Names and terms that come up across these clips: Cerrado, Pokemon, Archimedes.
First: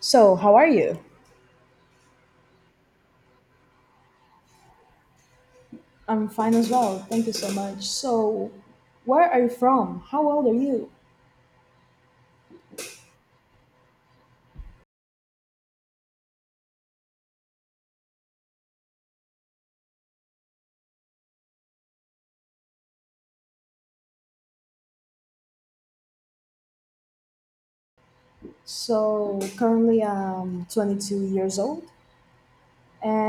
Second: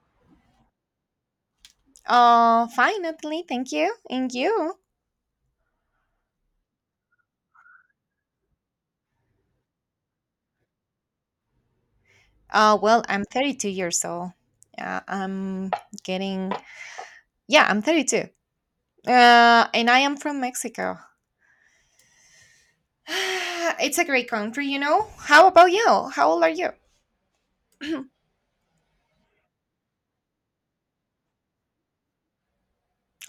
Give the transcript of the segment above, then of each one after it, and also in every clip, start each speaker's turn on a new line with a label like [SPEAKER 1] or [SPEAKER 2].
[SPEAKER 1] So, how are you?
[SPEAKER 2] Fine, Natalie. Thank you. And you?
[SPEAKER 1] I'm fine as well. Thank you so much. So, where are you from? How old are you?
[SPEAKER 2] Well, I'm 32 years old. Yeah, I'm getting. Yeah, I'm 32. And I am from Mexico. It's a great country, you know. How about you? How old are you?
[SPEAKER 1] So, currently I'm 22 years old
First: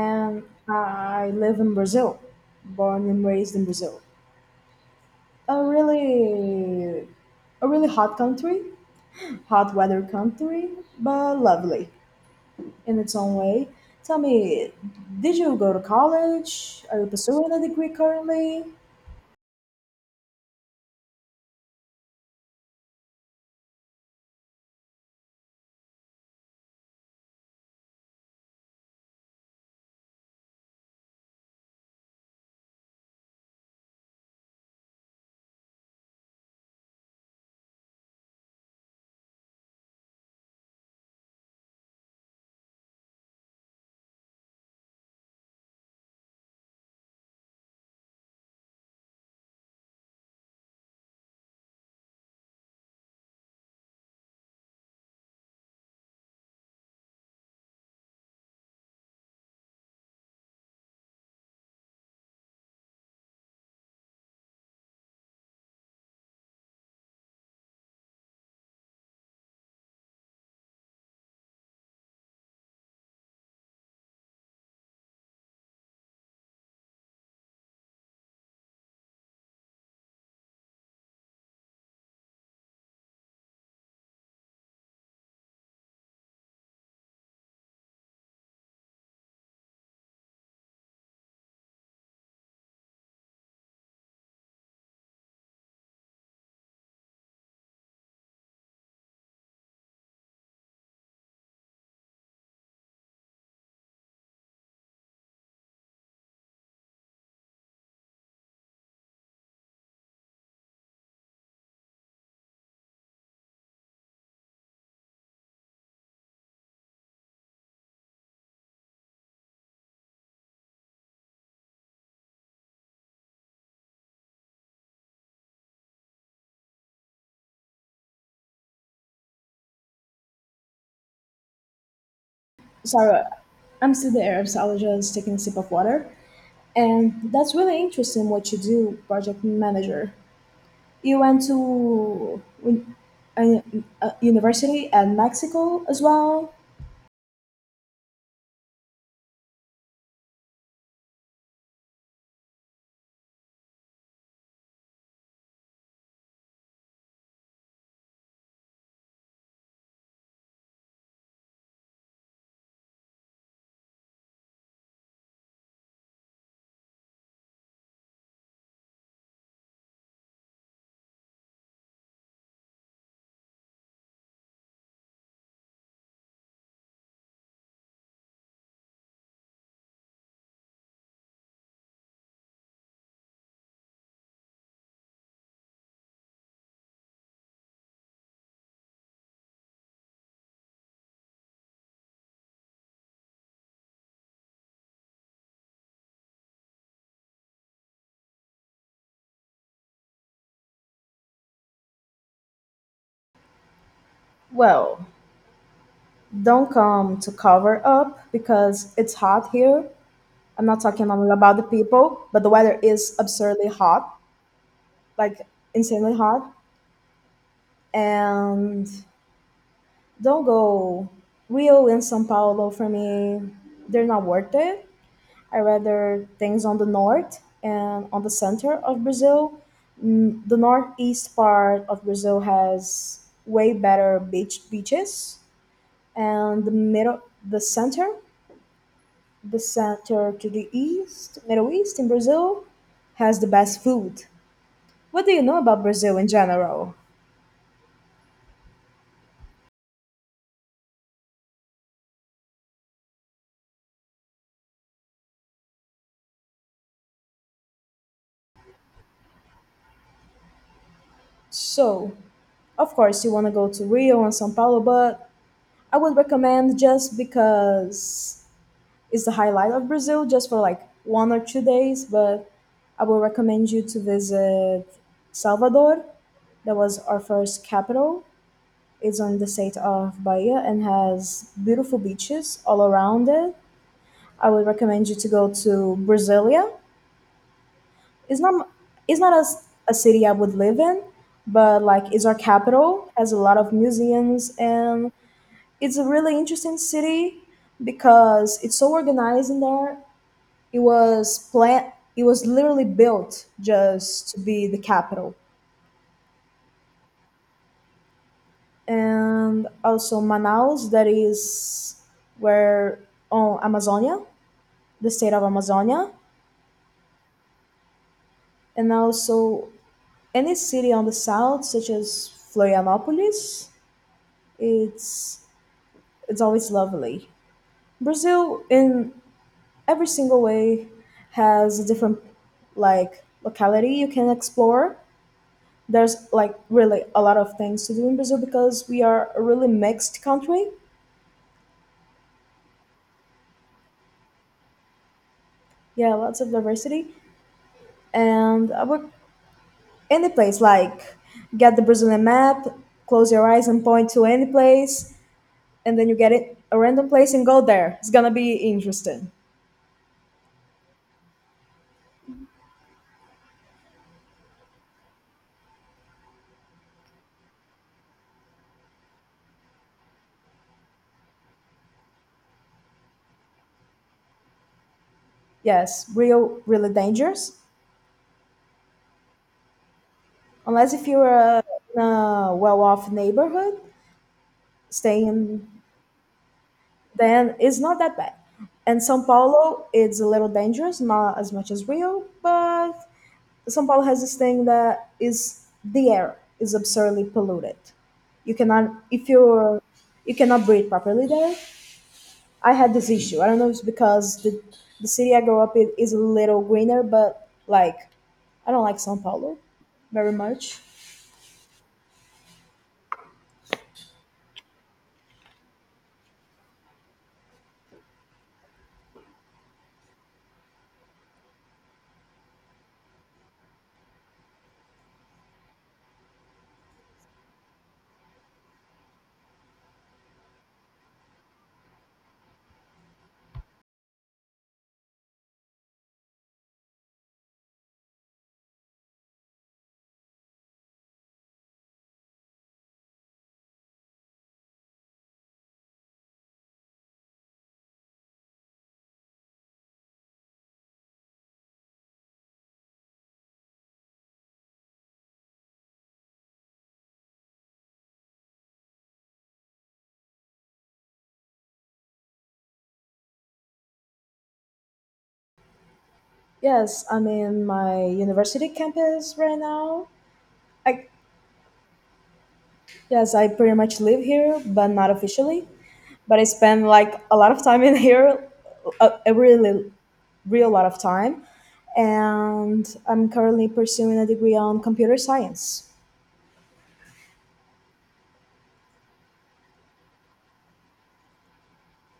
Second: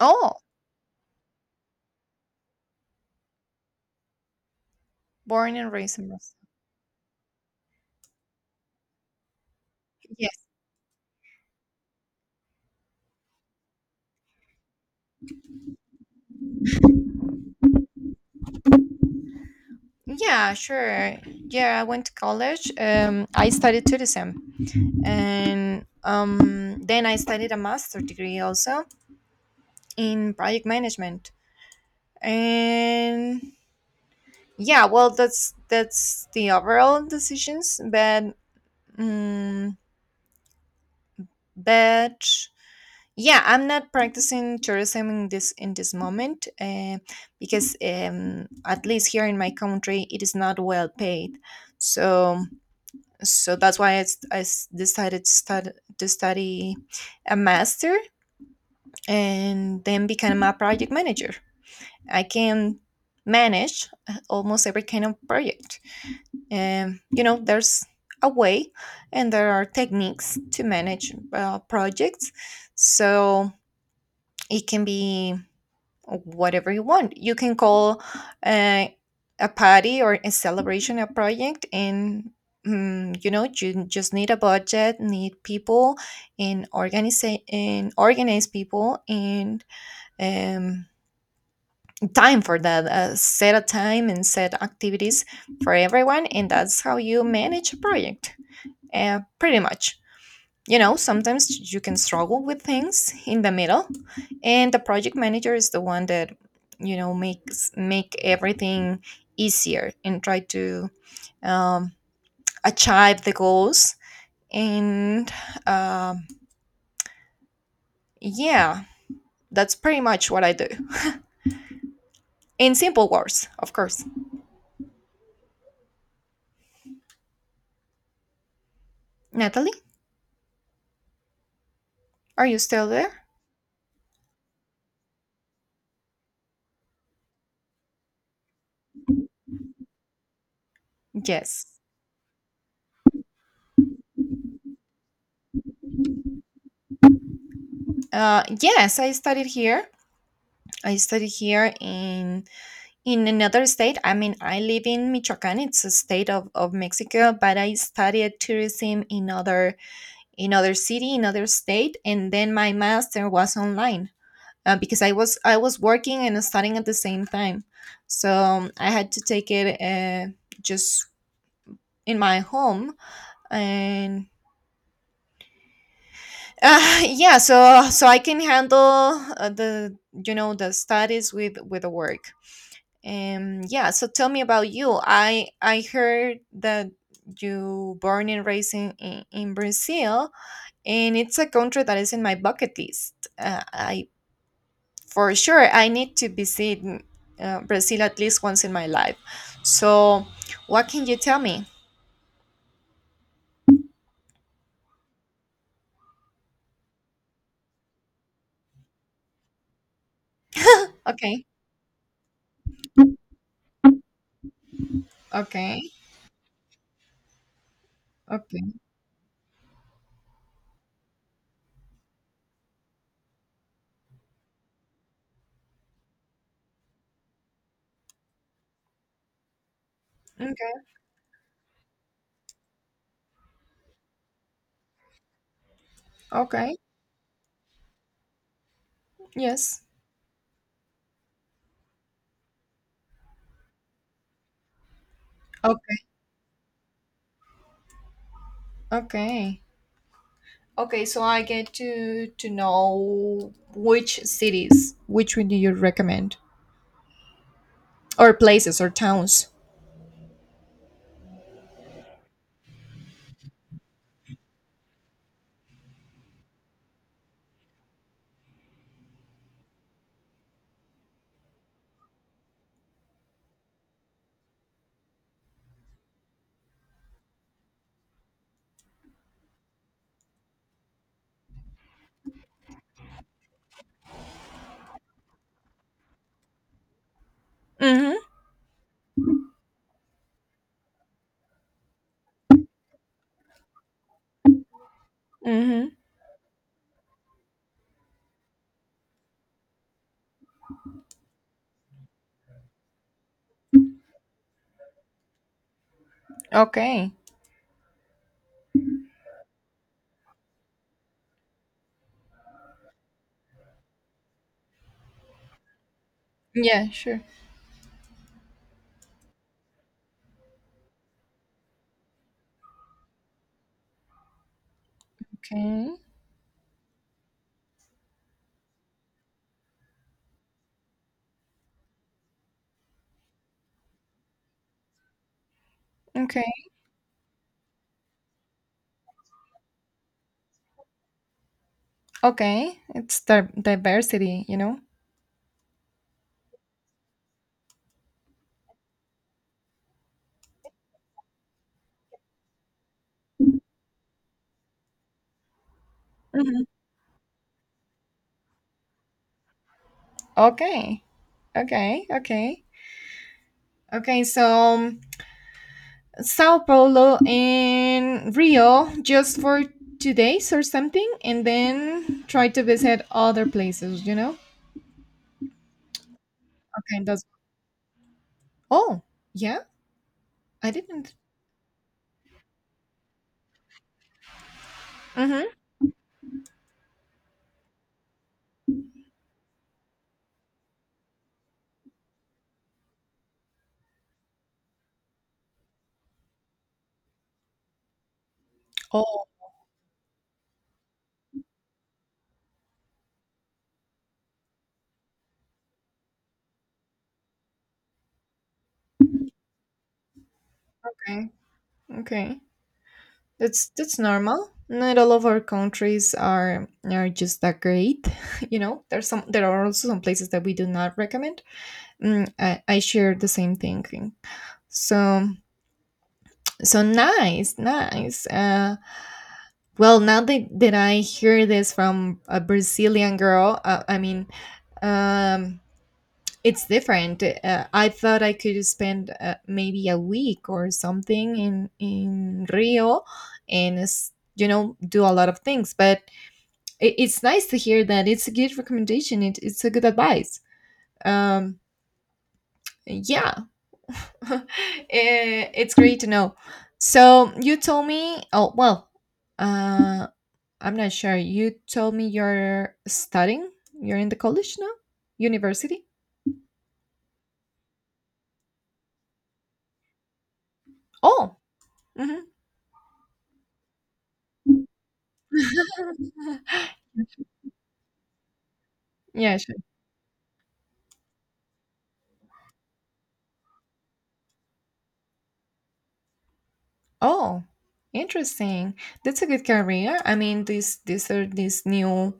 [SPEAKER 2] Oh,
[SPEAKER 1] I live in Brazil, born and raised in Brazil.
[SPEAKER 2] born
[SPEAKER 1] A
[SPEAKER 2] and raised in Mexico.
[SPEAKER 1] really a really hot country, hot weather
[SPEAKER 2] Yes.
[SPEAKER 1] country, but lovely in its own way. Tell me, did you go to college? Are you pursuing a degree currently?
[SPEAKER 2] Yeah, sure. Yeah, I went to college. I studied tourism, and then I studied a master degree also in project management. And yeah, well, that's the overall decisions, but mm but yeah, I'm not practicing tourism in this moment, because at least here in my country, it is not well paid. So that's why I decided to study a master and then become a project manager. I can manage almost every kind of project. You know, there's a way, and there are techniques to manage projects. So it can be whatever you want. You can call uh, a party or a celebration a project, and you know, you just need a budget, need people and organize people, and um, time for that. Set a time and set activities for everyone, and that's how you manage a project, pretty much. You know, sometimes you can struggle with things in the middle, and the project manager is the one that, you know, makes make everything easier and try to, um, achieve the goals. And um, yeah, that's pretty much what I do, in simple words, of course. Natalie, are you still
[SPEAKER 1] Sorry,
[SPEAKER 2] there?
[SPEAKER 1] I'm still there, so I was just taking a sip of water. And that's really interesting what you do, project manager. You went
[SPEAKER 2] Yes.
[SPEAKER 1] to a, a university at Mexico as well.
[SPEAKER 2] Yes, I studied here. I studied here in another state. I mean, I live in Michoacan. It's a state of Mexico, but I studied tourism in other city in other state. And then my master was online, because I was working and studying at the same time. So I had to take it, just in my home. And yeah, so I can handle the, you know, the studies with the work. Yeah, so tell me about you. I heard that you born and raised in Brazil, and it's a country that is in my bucket list. I For sure I need to visit Brazil at least once in my life. So, what can you tell me?
[SPEAKER 1] Well, don't come to cover up because it's hot here. I'm not talking only
[SPEAKER 2] Okay,
[SPEAKER 1] about the people, but the weather is absurdly hot, like
[SPEAKER 2] okay,
[SPEAKER 1] insanely hot.
[SPEAKER 2] okay,
[SPEAKER 1] And don't go Rio and São Paulo for me, they're not worth it. I rather things on the north and on the center of Brazil. Mm, the
[SPEAKER 2] okay,
[SPEAKER 1] northeast part of Brazil has way better beaches, and the
[SPEAKER 2] okay.
[SPEAKER 1] middle, the center, the
[SPEAKER 2] Yes.
[SPEAKER 1] center to the east, middle east in Brazil, has the best food. What do you know about
[SPEAKER 2] Okay,
[SPEAKER 1] Brazil in general?
[SPEAKER 2] okay, okay. So I get to know which cities. Which one do you recommend? Or places or towns.
[SPEAKER 1] So, of course, you want to go to Rio and São Paulo, but I would recommend just because is the highlight of Brazil just for like 1 or 2 days, but I will recommend you to visit Salvador. That was our first capital. It's on the state of Bahia and has beautiful beaches all around it. I would recommend you to go to Brasilia.
[SPEAKER 2] Mm-hmm.
[SPEAKER 1] It's not it's not as a city I would live in, but like it's our capital, has a lot of museums, and
[SPEAKER 2] Mm-hmm.
[SPEAKER 1] it's a really interesting city because it's so organized in there. It was plan. It was literally built just to be the capital,
[SPEAKER 2] Okay.
[SPEAKER 1] and also Manaus, that is where on Amazonia, the state of Amazonia,
[SPEAKER 2] Yeah, sure.
[SPEAKER 1] and also any city on the south such as Florianopolis. it's
[SPEAKER 2] Okay.
[SPEAKER 1] it's always lovely. Brazil in every single way has a different, like, locality you can explore. There's
[SPEAKER 2] Okay.
[SPEAKER 1] like really a lot of things to do in Brazil because we are a really mixed country.
[SPEAKER 2] Okay. It's the diversity, you know?
[SPEAKER 1] Yeah, lots of diversity. And I would any place, like, get the Brazilian map, close your eyes and point to any place, and then you get it
[SPEAKER 2] Mhm.
[SPEAKER 1] a random place and go there. It's gonna be interesting.
[SPEAKER 2] Okay. Okay. Okay. Okay. So Sao Paulo and Rio just for 2 days or something, and then try to visit other places, you know?
[SPEAKER 1] Yes, real really
[SPEAKER 2] Okay. That's.
[SPEAKER 1] dangerous.
[SPEAKER 2] Oh, yeah. I
[SPEAKER 1] Unless if
[SPEAKER 2] didn't.
[SPEAKER 1] you're a, in a well-off neighborhood, staying
[SPEAKER 2] Mm-hmm.
[SPEAKER 1] in, then it's not that bad. And São Paulo, it's a little dangerous, not as much as Rio, but São Paulo has this thing that is the air is absurdly polluted. You cannot
[SPEAKER 2] Oh,
[SPEAKER 1] if you're you cannot breathe properly there. I had this issue. I don't know if it's because the city I grew up in is a little greener, but, like, I don't like São Paulo very much.
[SPEAKER 2] okay. Okay. That's normal. Not all of our countries are just that great. You know, there are also some places that we do not recommend. Mm, I share the same thinking. So nice, nice. Well, now that I hear this from a Brazilian girl, I mean, um, it's different. I thought I could spend maybe a week or something in Rio, and you know, do a lot of things, but it's nice to hear that it's a good recommendation. It's a good advice. Um, yeah, it's great to know. So you told me. Oh, well, uh, I'm not sure. You told me you're studying. You're in the college now, university.
[SPEAKER 1] Yes, I'm in my university campus right now. I—
[SPEAKER 2] Oh. Mhm.
[SPEAKER 1] Yes, I pretty much live here, but not officially. But I spend like a lot of time in here, a
[SPEAKER 2] Yeah, sure.
[SPEAKER 1] really, real lot of time. And I'm currently pursuing a degree on computer science.
[SPEAKER 2] Oh, interesting. That's a good career. I mean, these new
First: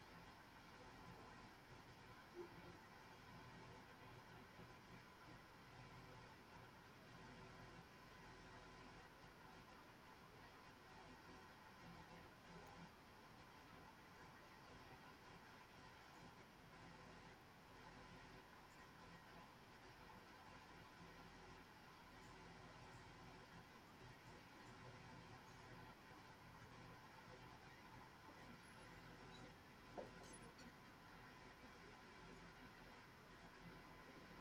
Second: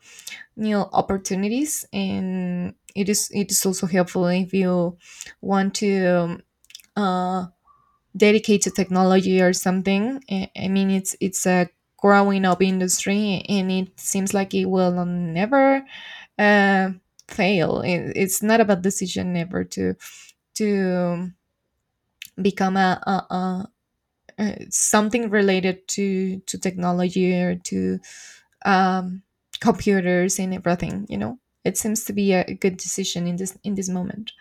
[SPEAKER 2] opportunities, and it is also helpful if you want to, uh, dedicate to technology or something. I mean, it's a growing up industry, and it seems like it will never, uh, fail. It's not a bad decision ever to become a, something related to technology or to, um, computers and everything. You know, it seems to be a good decision in this moment.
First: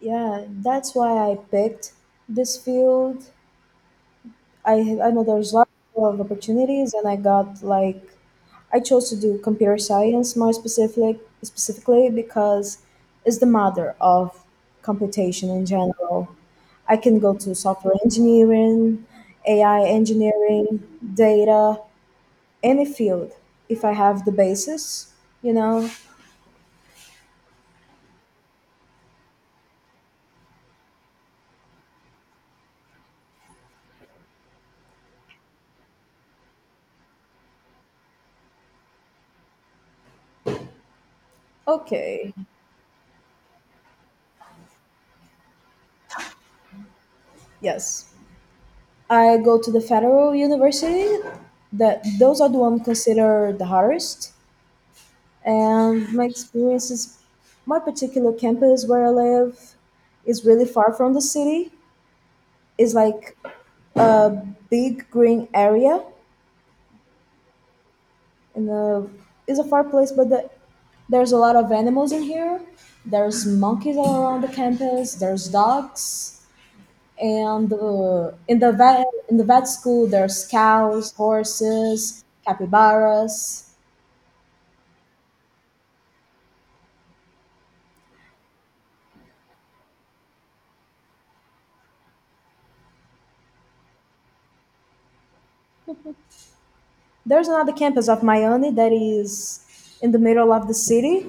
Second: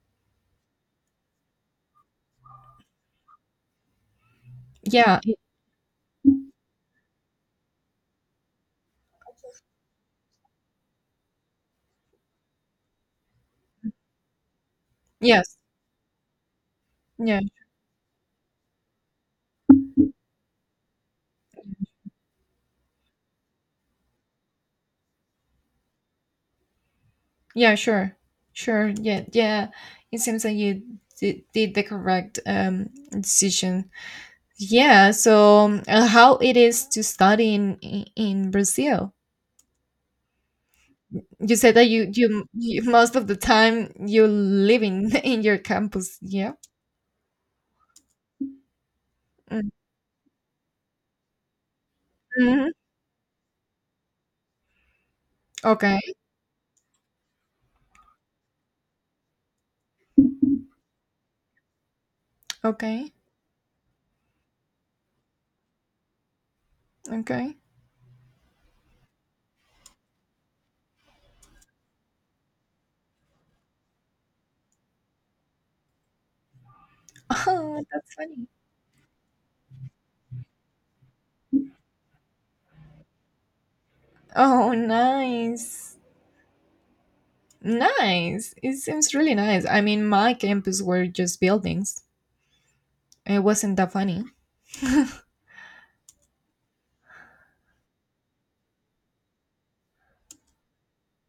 [SPEAKER 1] Yeah, that's why I picked this field. I
[SPEAKER 2] Yeah.
[SPEAKER 1] know there's lots of opportunities, and I got like I chose to do computer science more specific specifically because it's the mother of computation
[SPEAKER 2] Yes.
[SPEAKER 1] in general. I can go
[SPEAKER 2] Yeah.
[SPEAKER 1] to software engineering, AI engineering, data, any field if I have the basis, you know.
[SPEAKER 2] Yeah. Sure. Sure. Yeah. Yeah. It seems that you did the correct decision. Yeah. So, how it is to study in Brazil? You said that
[SPEAKER 1] Okay.
[SPEAKER 2] you most of the time you live in in your campus. Yeah.
[SPEAKER 1] Yes. I go
[SPEAKER 2] Mm-hmm.
[SPEAKER 1] to the federal university. That those are the
[SPEAKER 2] Mm-hmm.
[SPEAKER 1] ones considered the hardest,
[SPEAKER 2] Okay.
[SPEAKER 1] and my experience is my particular campus where I live is really far from the city. It's
[SPEAKER 2] Okay.
[SPEAKER 1] like a big green area,
[SPEAKER 2] Okay.
[SPEAKER 1] and a, it's a far place, but the, there's a lot of animals in here. There's monkeys all around the campus. There's dogs, and
[SPEAKER 2] Oh, that's funny.
[SPEAKER 1] in the vet school there's cows, horses, capybaras.
[SPEAKER 2] Oh, nice. Nice. It seems really nice. I mean, my campus were just buildings. It wasn't that funny.
[SPEAKER 1] There's another campus of Miami that is in the middle of the city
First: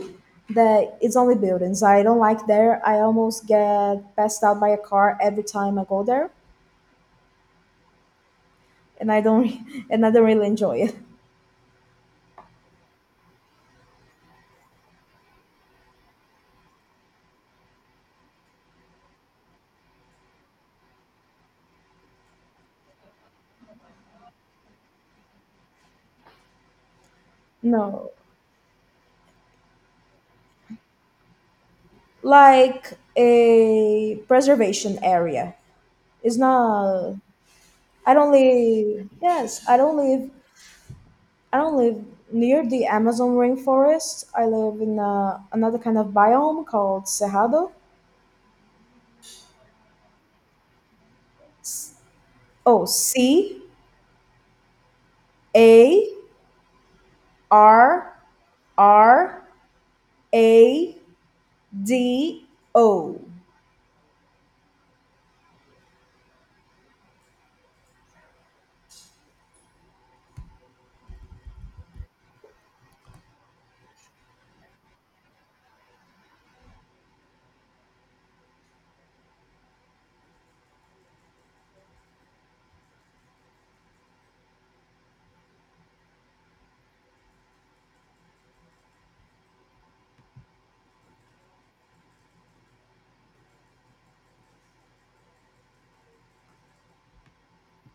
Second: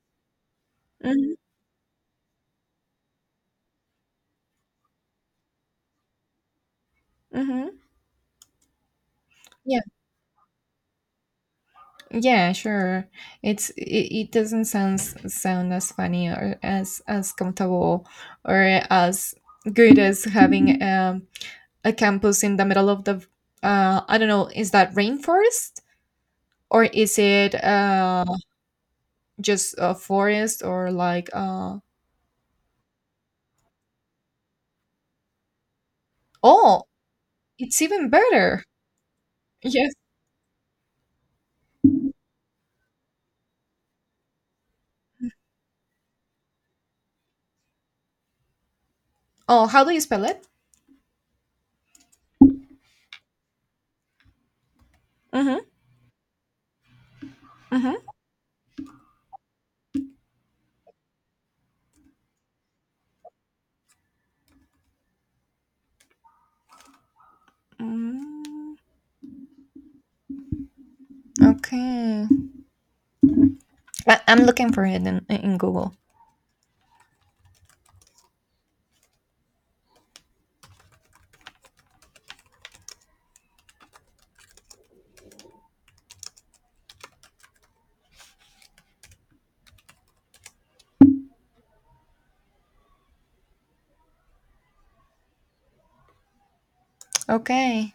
[SPEAKER 1] that it's only
[SPEAKER 2] Hmm.
[SPEAKER 1] buildings. I don't like there. I almost get passed out by a car every time I go there,
[SPEAKER 2] Hmm.
[SPEAKER 1] and I don't
[SPEAKER 2] Yeah.
[SPEAKER 1] and I don't really enjoy it.
[SPEAKER 2] Yeah, sure. It doesn't sound as funny or as comfortable or as good as having, a campus in the middle of the, I don't know, is that rainforest or is it
[SPEAKER 1] No,
[SPEAKER 2] just a forest or like
[SPEAKER 1] like a preservation area. It's
[SPEAKER 2] oh,
[SPEAKER 1] not.
[SPEAKER 2] it's even
[SPEAKER 1] I don't
[SPEAKER 2] better.
[SPEAKER 1] live. Yes, I
[SPEAKER 2] Yeah.
[SPEAKER 1] don't live. I don't live near the Amazon rainforest. I live in another kind of biome called Cerrado.
[SPEAKER 2] Oh, how do you spell it?
[SPEAKER 1] Oh, C
[SPEAKER 2] Mm-hmm.
[SPEAKER 1] A
[SPEAKER 2] Mm-hmm.
[SPEAKER 1] R R A D O.
[SPEAKER 2] mm Okay. I'm looking for it in Google. Okay.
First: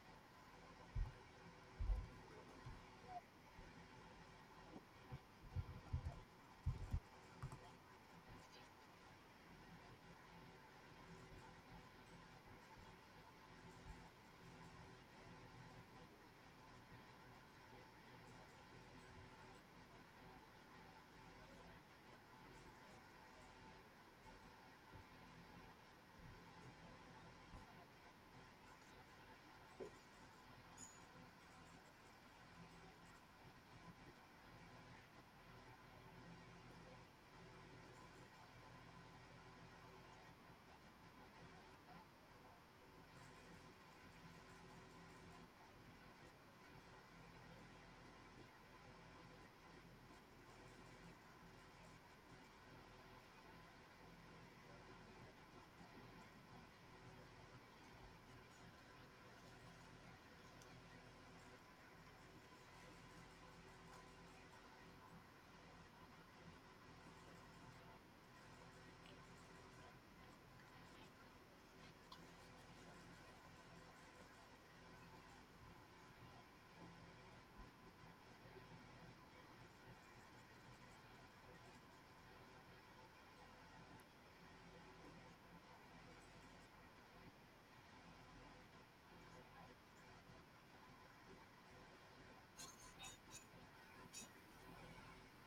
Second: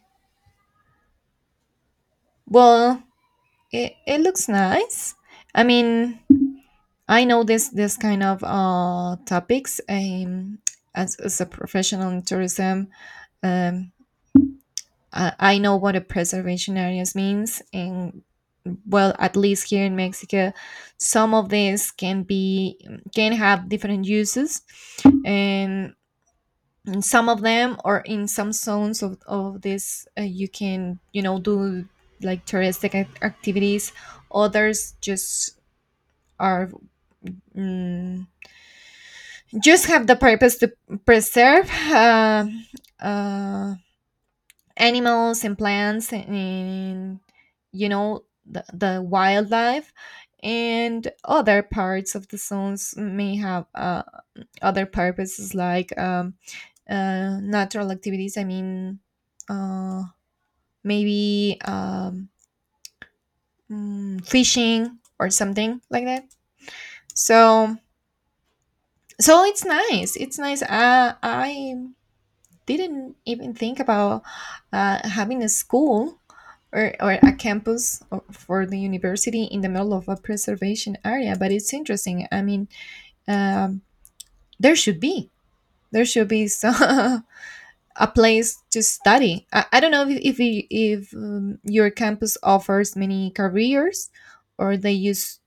[SPEAKER 2] Well, it looks nice. I mean, I know this kind of topics. As a professional in tourism, um, I know what a preservation areas means. And well, at least here in Mexico, some of these can have different uses, and some of them, or in some zones of this, you can, you know, do like touristic activities. Others just are, mm, just have the purpose to preserve, uh, animals and plants, and you know, the wildlife. And other parts of the zones may have, other purposes, like natural activities. I mean, uh, maybe fishing or something like that. So it's nice. It's nice. I didn't even think about, having a school or a campus for the university in the middle of a preservation area. But it's interesting. I mean, um, there should be there should be some a place to study. I don't know if, if your campus offers many careers, or they use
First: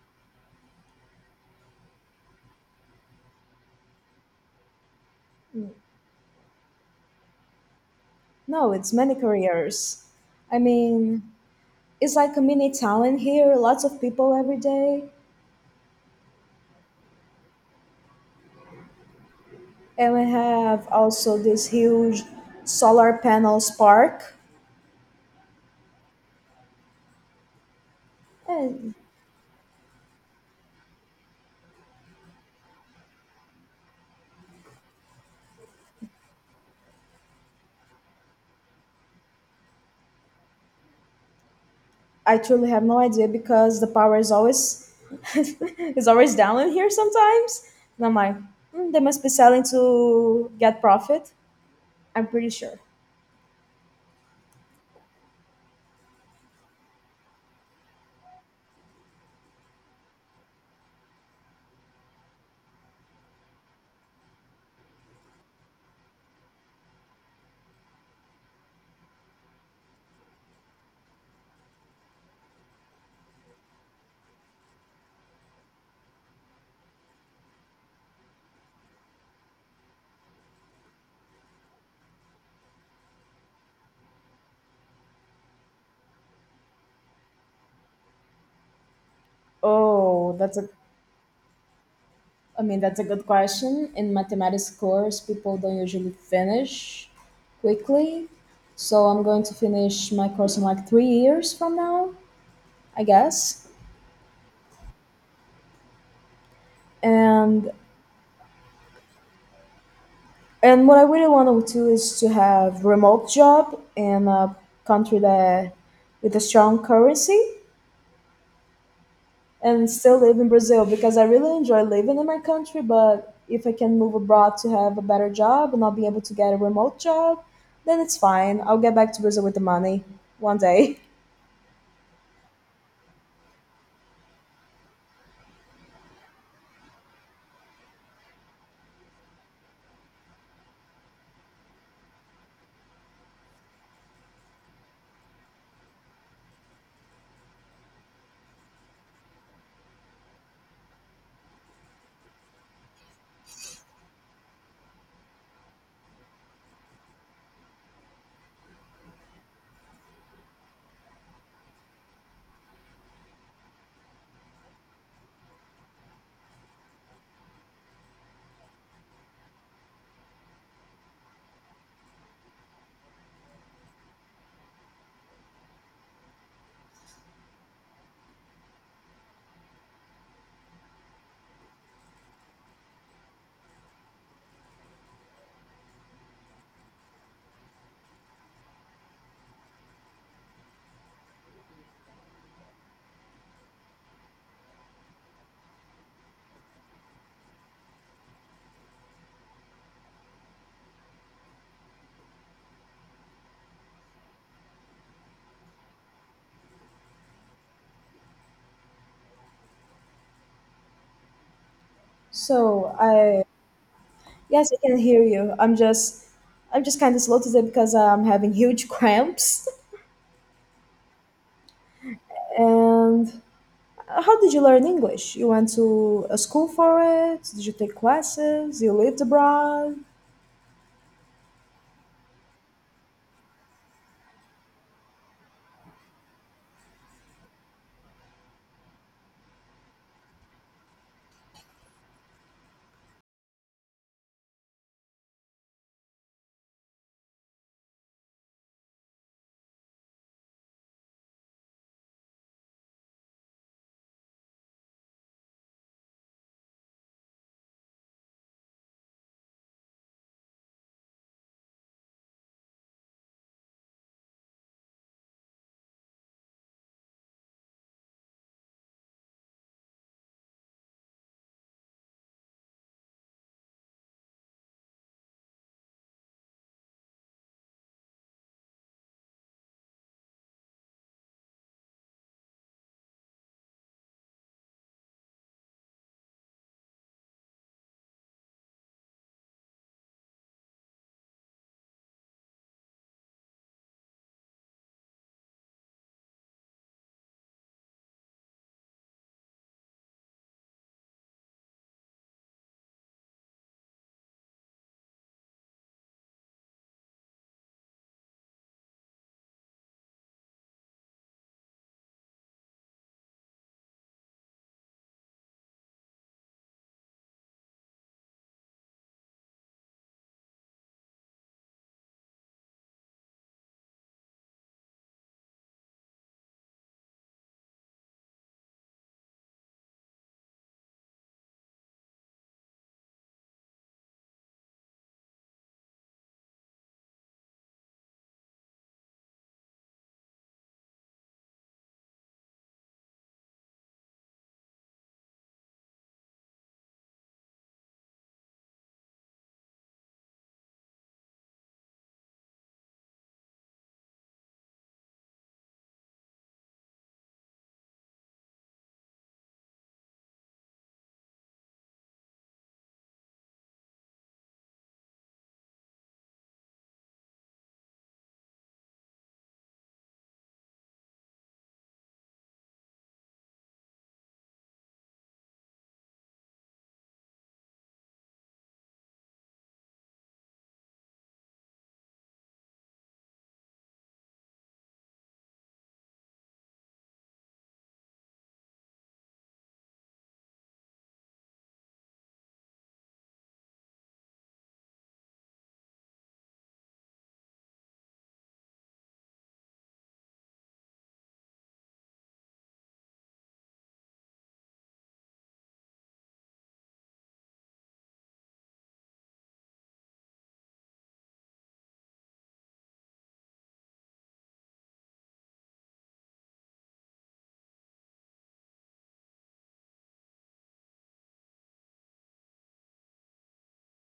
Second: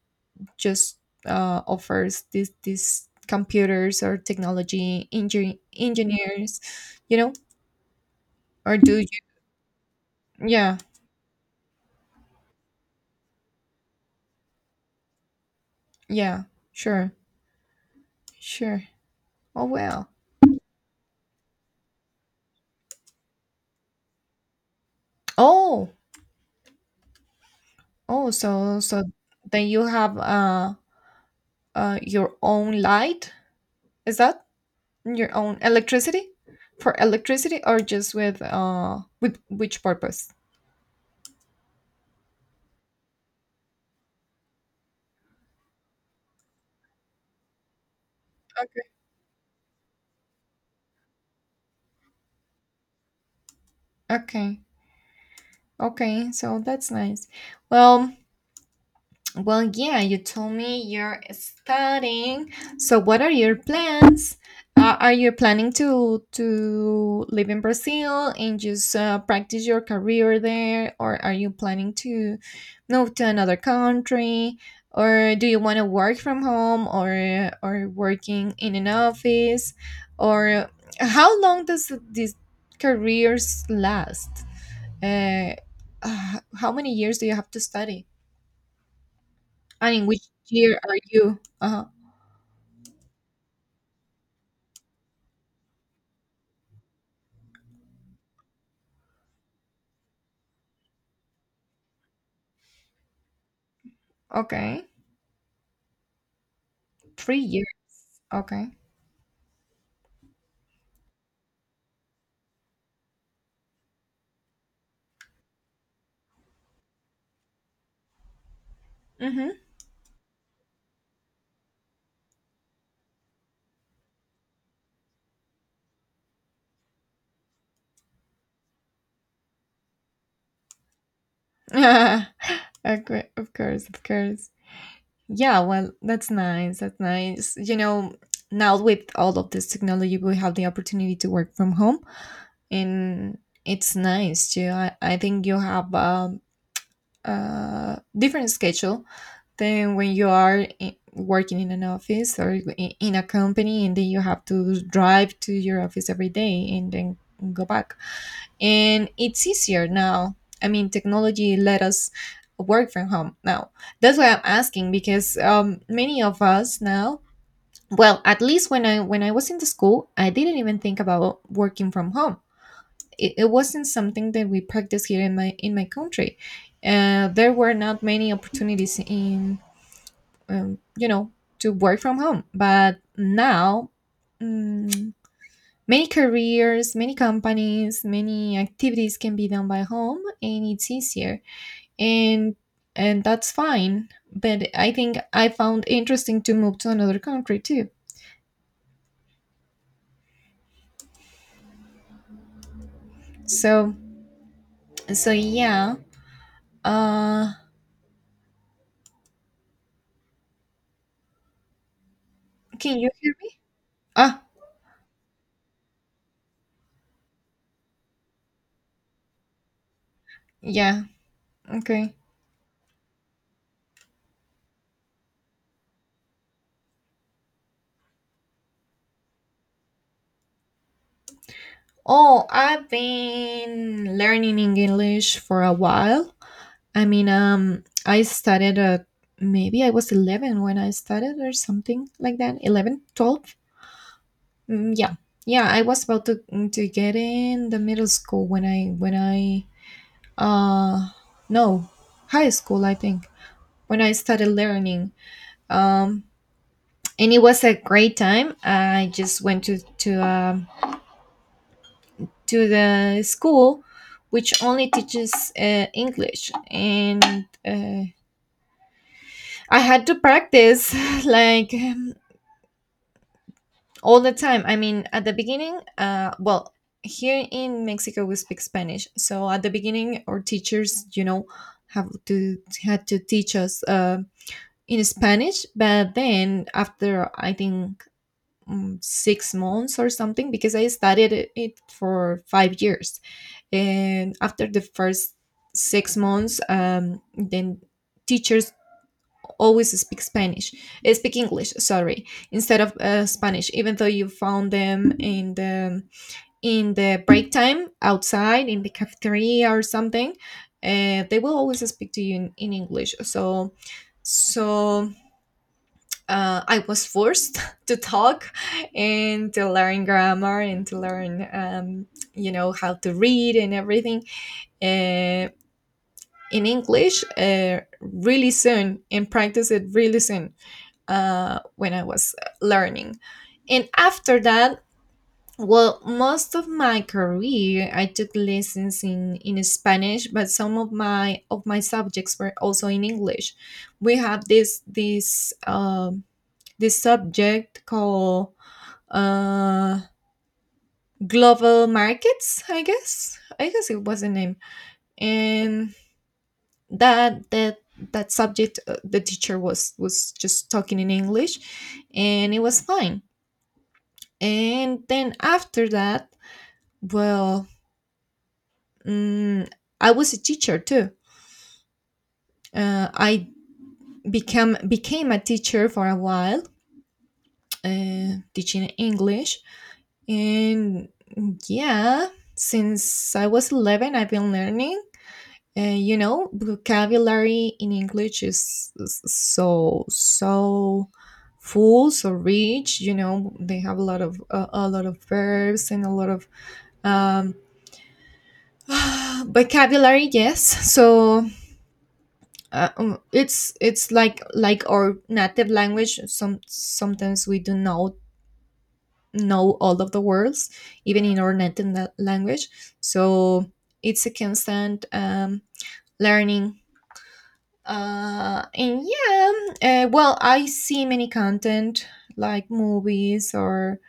[SPEAKER 2] just, offers this these computers or technology engineers, you know,
[SPEAKER 1] No,
[SPEAKER 2] or
[SPEAKER 1] it's
[SPEAKER 2] do you,
[SPEAKER 1] many careers. I
[SPEAKER 2] yeah,
[SPEAKER 1] mean, it's like a mini town here, lots of people every day.
[SPEAKER 2] yeah, sure, sure, oh well,
[SPEAKER 1] And we have also this huge solar panels park.
[SPEAKER 2] oh,
[SPEAKER 1] And
[SPEAKER 2] so then you have your own light. Is that your own electricity, for electricity, or just with which purpose?
[SPEAKER 1] I truly have no idea because the power is always is always down in here sometimes. And I'm like, "Hmm, they must be selling to get profit. I'm pretty sure."
[SPEAKER 2] Okay. Okay, so that's nice. well Well, yeah, you told me you're studying. So, what are your plans? Are you planning to live in Brazil and just, practice your career there? Or are you planning to move to another country? Or do you want to work from home, or working in an office, or how long does these careers last? Uh, how many years do you have to study? And in which
[SPEAKER 1] Oh, that's a
[SPEAKER 2] year are you? Uh-huh.
[SPEAKER 1] I mean, that's a good question. In mathematics course, people don't usually finish quickly. So I'm going to finish my course in like 3 years from now, I guess.
[SPEAKER 2] Okay. 3 years.
[SPEAKER 1] And
[SPEAKER 2] Okay.
[SPEAKER 1] and what I really want to do is to have remote job in a country that with a strong currency, and still live in Brazil because I really enjoy living in my country. But if I can move abroad to have a better job and not be able to get a remote job, then it's fine. I'll get back to Brazil with the money one day.
[SPEAKER 2] Mm-hmm. Okay. Of course. Of course. Yeah. Well, that's nice. That's nice. You know, now with all of this technology, we have the opportunity to work from home, and it's nice too. I think you have a. Different schedule than when you are I working in an office, or in a company, and then you have to drive to your office every day and then go back. And it's easier now. I mean, technology let us work from home now. That's why I'm asking, because many of us now, well, at least when I was in the school, I didn't even think about working from home. It wasn't something that we practiced here in my country. There were not many opportunities in, you know, to work from home. But now, mm, many careers, many companies, many activities can be done by home, and it's easier. and and that's fine. But I think I found interesting to move to another country too. So yeah. Uh,
[SPEAKER 1] So
[SPEAKER 2] can you hear
[SPEAKER 1] I
[SPEAKER 2] me? Ah,
[SPEAKER 1] yes, I can hear you. I'm just kind of slow today because I'm having huge cramps.
[SPEAKER 2] yeah. Okay.
[SPEAKER 1] And how did you learn English? You went to a school for it? Did you take classes? You lived abroad?
[SPEAKER 2] Oh, I've been learning English for a while. I mean, I started, maybe I was 11 when I started or something like that. 11, 12, yeah. Yeah, I was about to to get in the middle school when I uh no, high school, I think. When I started learning. Um and it was a great time. I just went to a to the school which only teaches English. And I had to practice like um, all the time. I mean at the beginning, well, here in Mexico we speak Spanish, so at the beginning our teachers, you know, have to had to teach us in Spanish. But then after, I think, 6 months or something, because I studied it for 5 years. And after the first 6 months, then teachers always speak spanish speak English, sorry, instead of Spanish, even though you found them in the break time outside in the cafeteria or something. They will always speak to you in English. So I was forced to talk and to learn grammar and to learn, you know, how to read and everything. Eh, in English, really soon, and practice it really soon when I was learning. And after that, well, most of my career I took lessons in Spanish, but some of my subjects were also in English. We have this subject called, uh, global markets, I guess, it was the name. And that that that subject, the teacher was just talking in English, and it was fine. And then after that, well, mm, I was a teacher too. Uh, i become became a teacher for a while, teaching English. And yeah, since I was 11, I've been learning. You know, vocabulary in English is so so full, so rich. You know, they have a lot of verbs and a lot of um, vocabulary. Yes. So it's like our native language. Sometimes we do not know all of the words, even in our native language. So it's a constant learning. And yeah. Well, I see many content like movies or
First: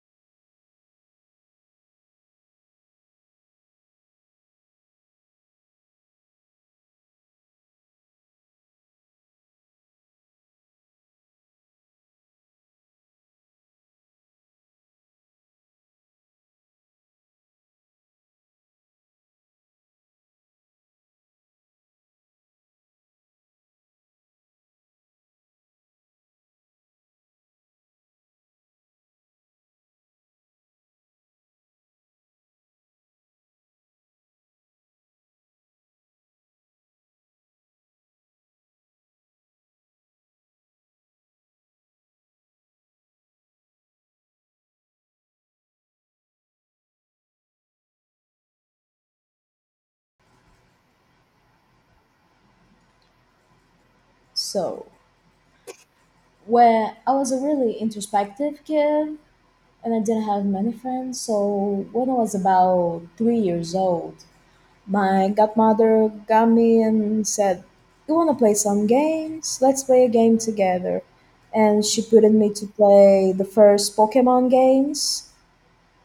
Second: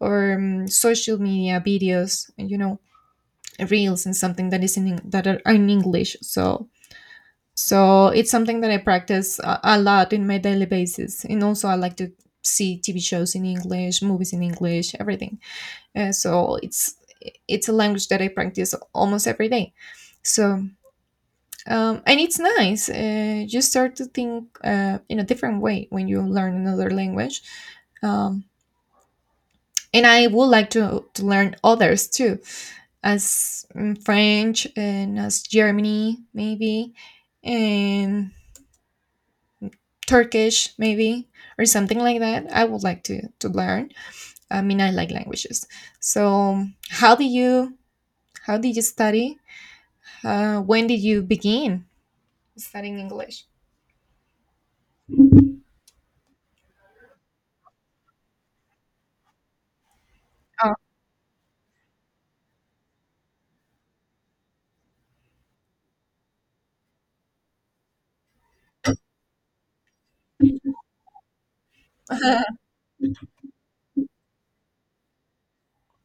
[SPEAKER 2] or social media videos, you know, reels and something that is in Eng- that are in English. So it's something that I practice a lot in my daily basis. And also I like to see TV shows in English, movies in English, everything. So it's a language that I practice almost every day. So, and it's nice. You start to think in a different way when you learn another language. Um, and I would like to learn others too, as, French, and as Germany, maybe, and Turkish, maybe, or something like that. I would like to learn. I mean, I like languages. So, how did you, how did you study? When did you begin studying English?
[SPEAKER 1] So, where I was a really introspective kid, and I didn't have many friends. So when I was about 3 years old, my godmother got me and said, "You want to play some games? Let's play a game together." And she put in
[SPEAKER 2] Oh,
[SPEAKER 1] me to play the first Pokemon games.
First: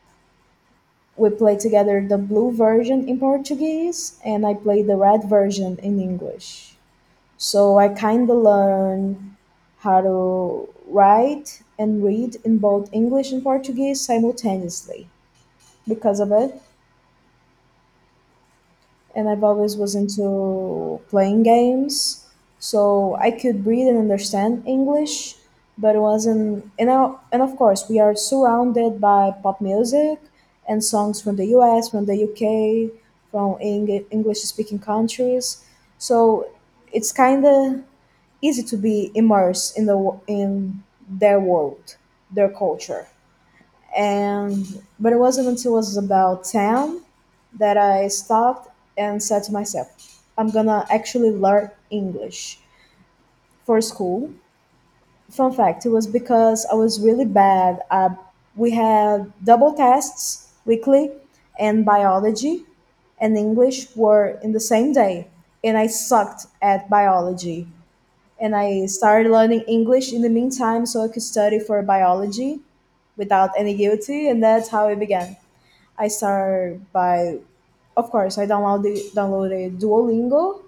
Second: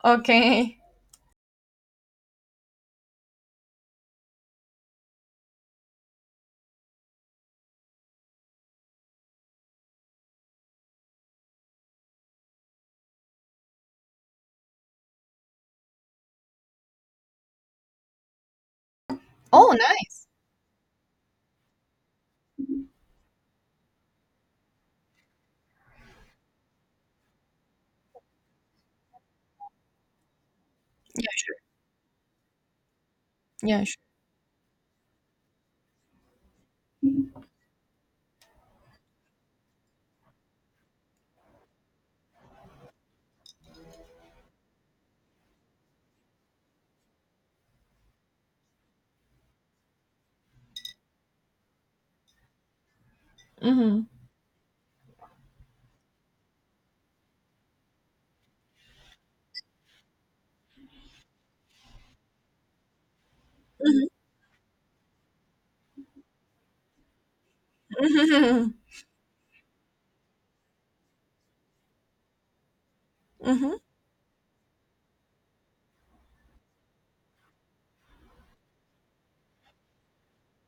[SPEAKER 2] okay.
[SPEAKER 1] We played together the blue version in Portuguese, and I played the red version in English. So I kind of learned how to write and read in both English and Portuguese simultaneously because of it, and I've
[SPEAKER 2] Oh,
[SPEAKER 1] always was
[SPEAKER 2] nice.
[SPEAKER 1] into playing games, so I could read and understand English. But it wasn't and of course we are surrounded by pop music and songs
[SPEAKER 2] Yeah,
[SPEAKER 1] from the
[SPEAKER 2] sure.
[SPEAKER 1] US, from the UK, from
[SPEAKER 2] Yeah, sure.
[SPEAKER 1] English speaking countries, so it's kind of easy to be immersed in their world, their culture, and but it wasn't until it was about 10 that I stopped and said to myself, "I'm gonna actually learn English for
[SPEAKER 2] Mm-hmm.
[SPEAKER 1] school." Fun fact: it was because I was really bad. We had double tests weekly, and biology and English
[SPEAKER 2] Mm-hmm.
[SPEAKER 1] were in the same day, and I sucked at biology, and I started learning English in the meantime so I could study for biology without any
[SPEAKER 2] Mm-hmm.
[SPEAKER 1] guilty, and that's how it began. I started by, of course, I downloaded Duolingo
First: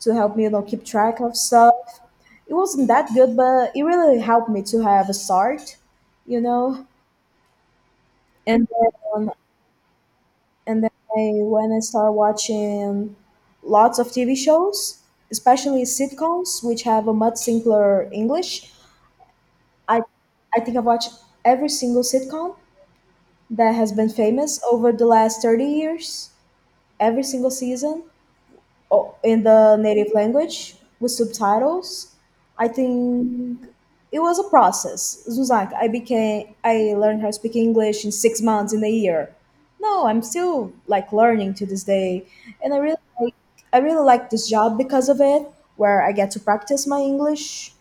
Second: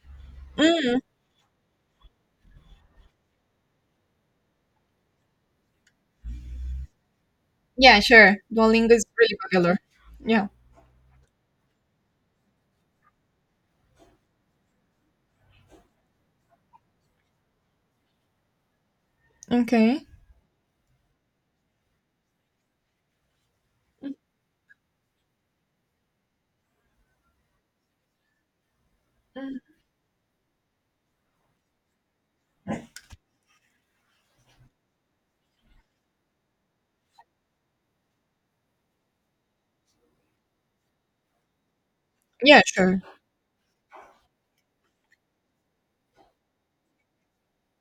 [SPEAKER 1] to help me, you know, keep
[SPEAKER 2] Mm-hmm.
[SPEAKER 1] track of stuff. It wasn't that good, but it really helped me to have a start, you know.
[SPEAKER 2] Yeah, sure.
[SPEAKER 1] And
[SPEAKER 2] Duolingo is
[SPEAKER 1] then,
[SPEAKER 2] really popular. Yeah.
[SPEAKER 1] and then I, when I started watching lots of TV shows, especially sitcoms, which have a much simpler English, I
[SPEAKER 2] Okay.
[SPEAKER 1] I think I've watched every single sitcom that has been famous over the last 30 years, every single season, in
[SPEAKER 2] Mm.
[SPEAKER 1] the native language with subtitles. I think it was a process. It was like I became I learned how to speak English in 6 months in a year. No, I'm still like learning to this day,
[SPEAKER 2] Yeah,
[SPEAKER 1] and
[SPEAKER 2] sure.
[SPEAKER 1] I really like this job because of it, where I get to practice my English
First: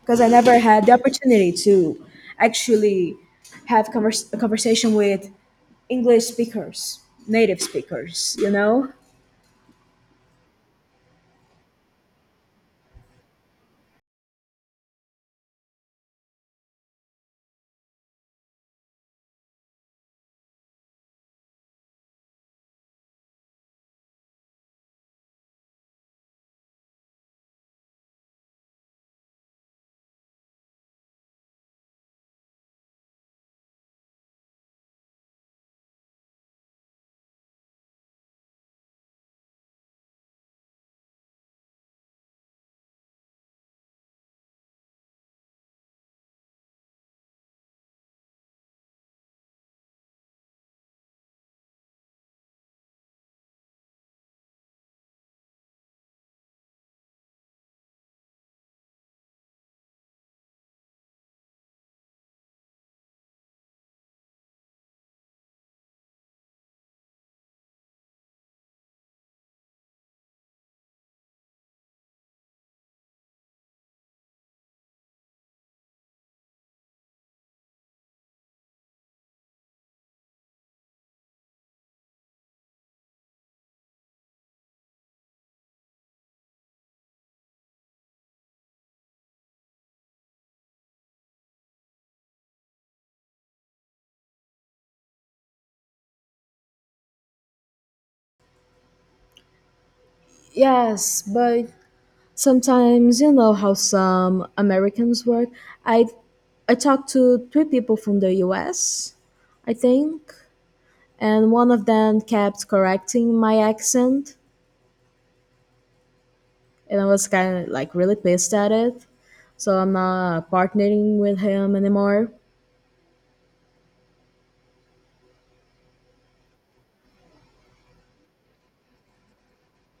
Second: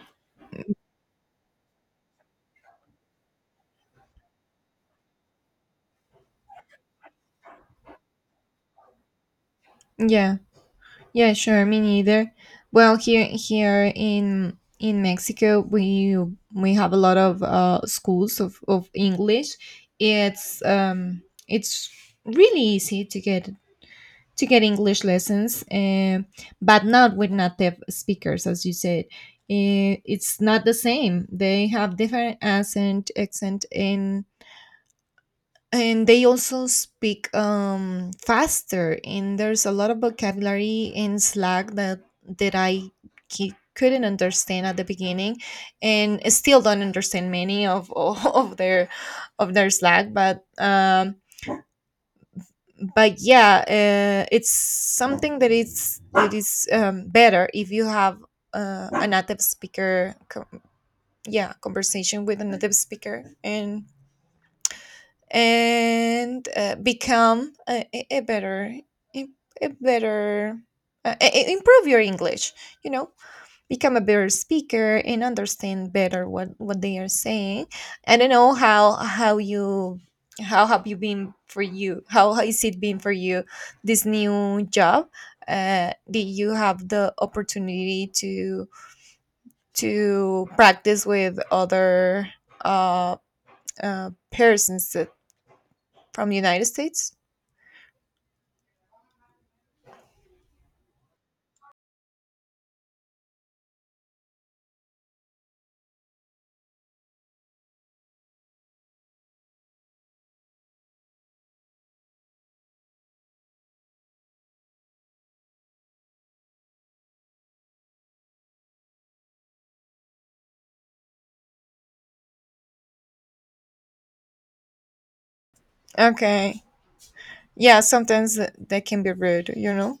[SPEAKER 1] because I never had the opportunity to actually have a conversation with English speakers, native speakers, you know.
[SPEAKER 2] Yeah. Yeah, sure. Me neither. Well, here in Mexico, we have a lot of schools of English. It's um it's really easy to get, to get English lessons, but not with native speakers, as you said. It's not the same. They have different accent, and they also speak faster. And there's a lot of vocabulary in Slack that that I couldn't understand at the beginning, and still don't understand many of of their, of their Slack. But yeah, it's something that it's, that is, better if you have a native speaker yeah, conversation with a native speaker. And become a better, a a better, improve your English, you know, become a better speaker and understand better what they are saying. I don't know how you how have you been for you how has it been for you, this new job. Did you have the opportunity to practice with other uh, persons from the United States?
[SPEAKER 1] Yes, but sometimes you know how some Americans work. I I talked to three people from the US, I think, and one of them kept correcting my accent, and I was kind of like really pissed at it. So I'm not partnering with him anymore.
[SPEAKER 2] Okay. Yeah, sometimes they can be rude, you know?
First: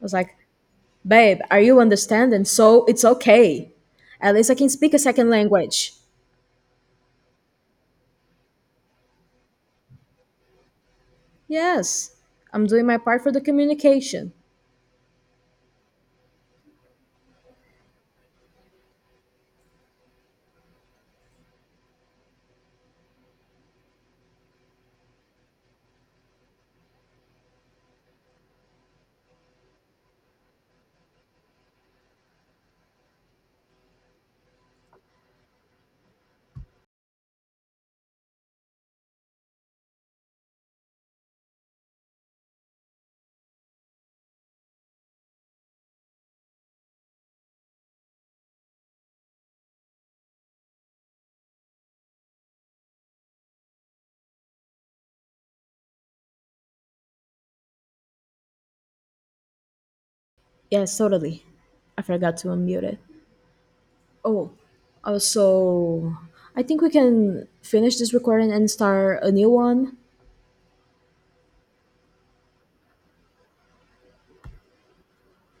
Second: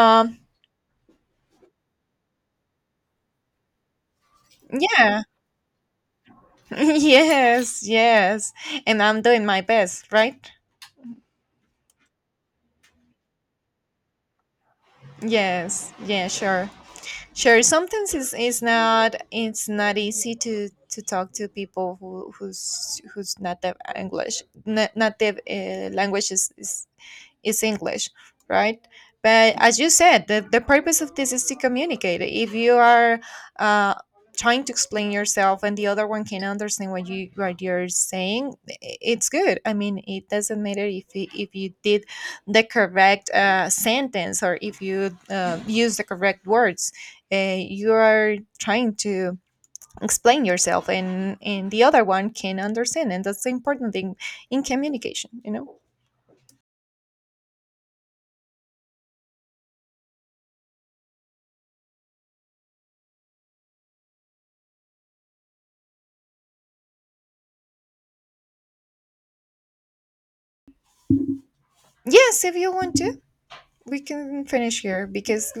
[SPEAKER 1] I was like, "Babe, are you understanding? So it's okay. At least I can speak a
[SPEAKER 2] yeah.
[SPEAKER 1] second language."
[SPEAKER 2] Yes, yes. And I'm doing my best, right?
[SPEAKER 1] Yes, I'm doing my part for the communication.
[SPEAKER 2] Yes. Yeah, sure. Sure, sometimes it's not, it's not easy to talk to people who's not the English, not native, the language is English, right? But as you said, the purpose of this is to communicate. If you are uh, trying to explain yourself and the other one can understand what you're saying, it's good. I mean, it doesn't matter if you did the correct sentence, or if you use the correct words. You are trying to explain yourself, and the other one can understand, and that's the important thing in communication, you know.
[SPEAKER 1] Yes, totally. I forgot to unmute it. Oh, so I think we can finish this recording and start a new one.
[SPEAKER 2] Yes, if you want to. We can finish here because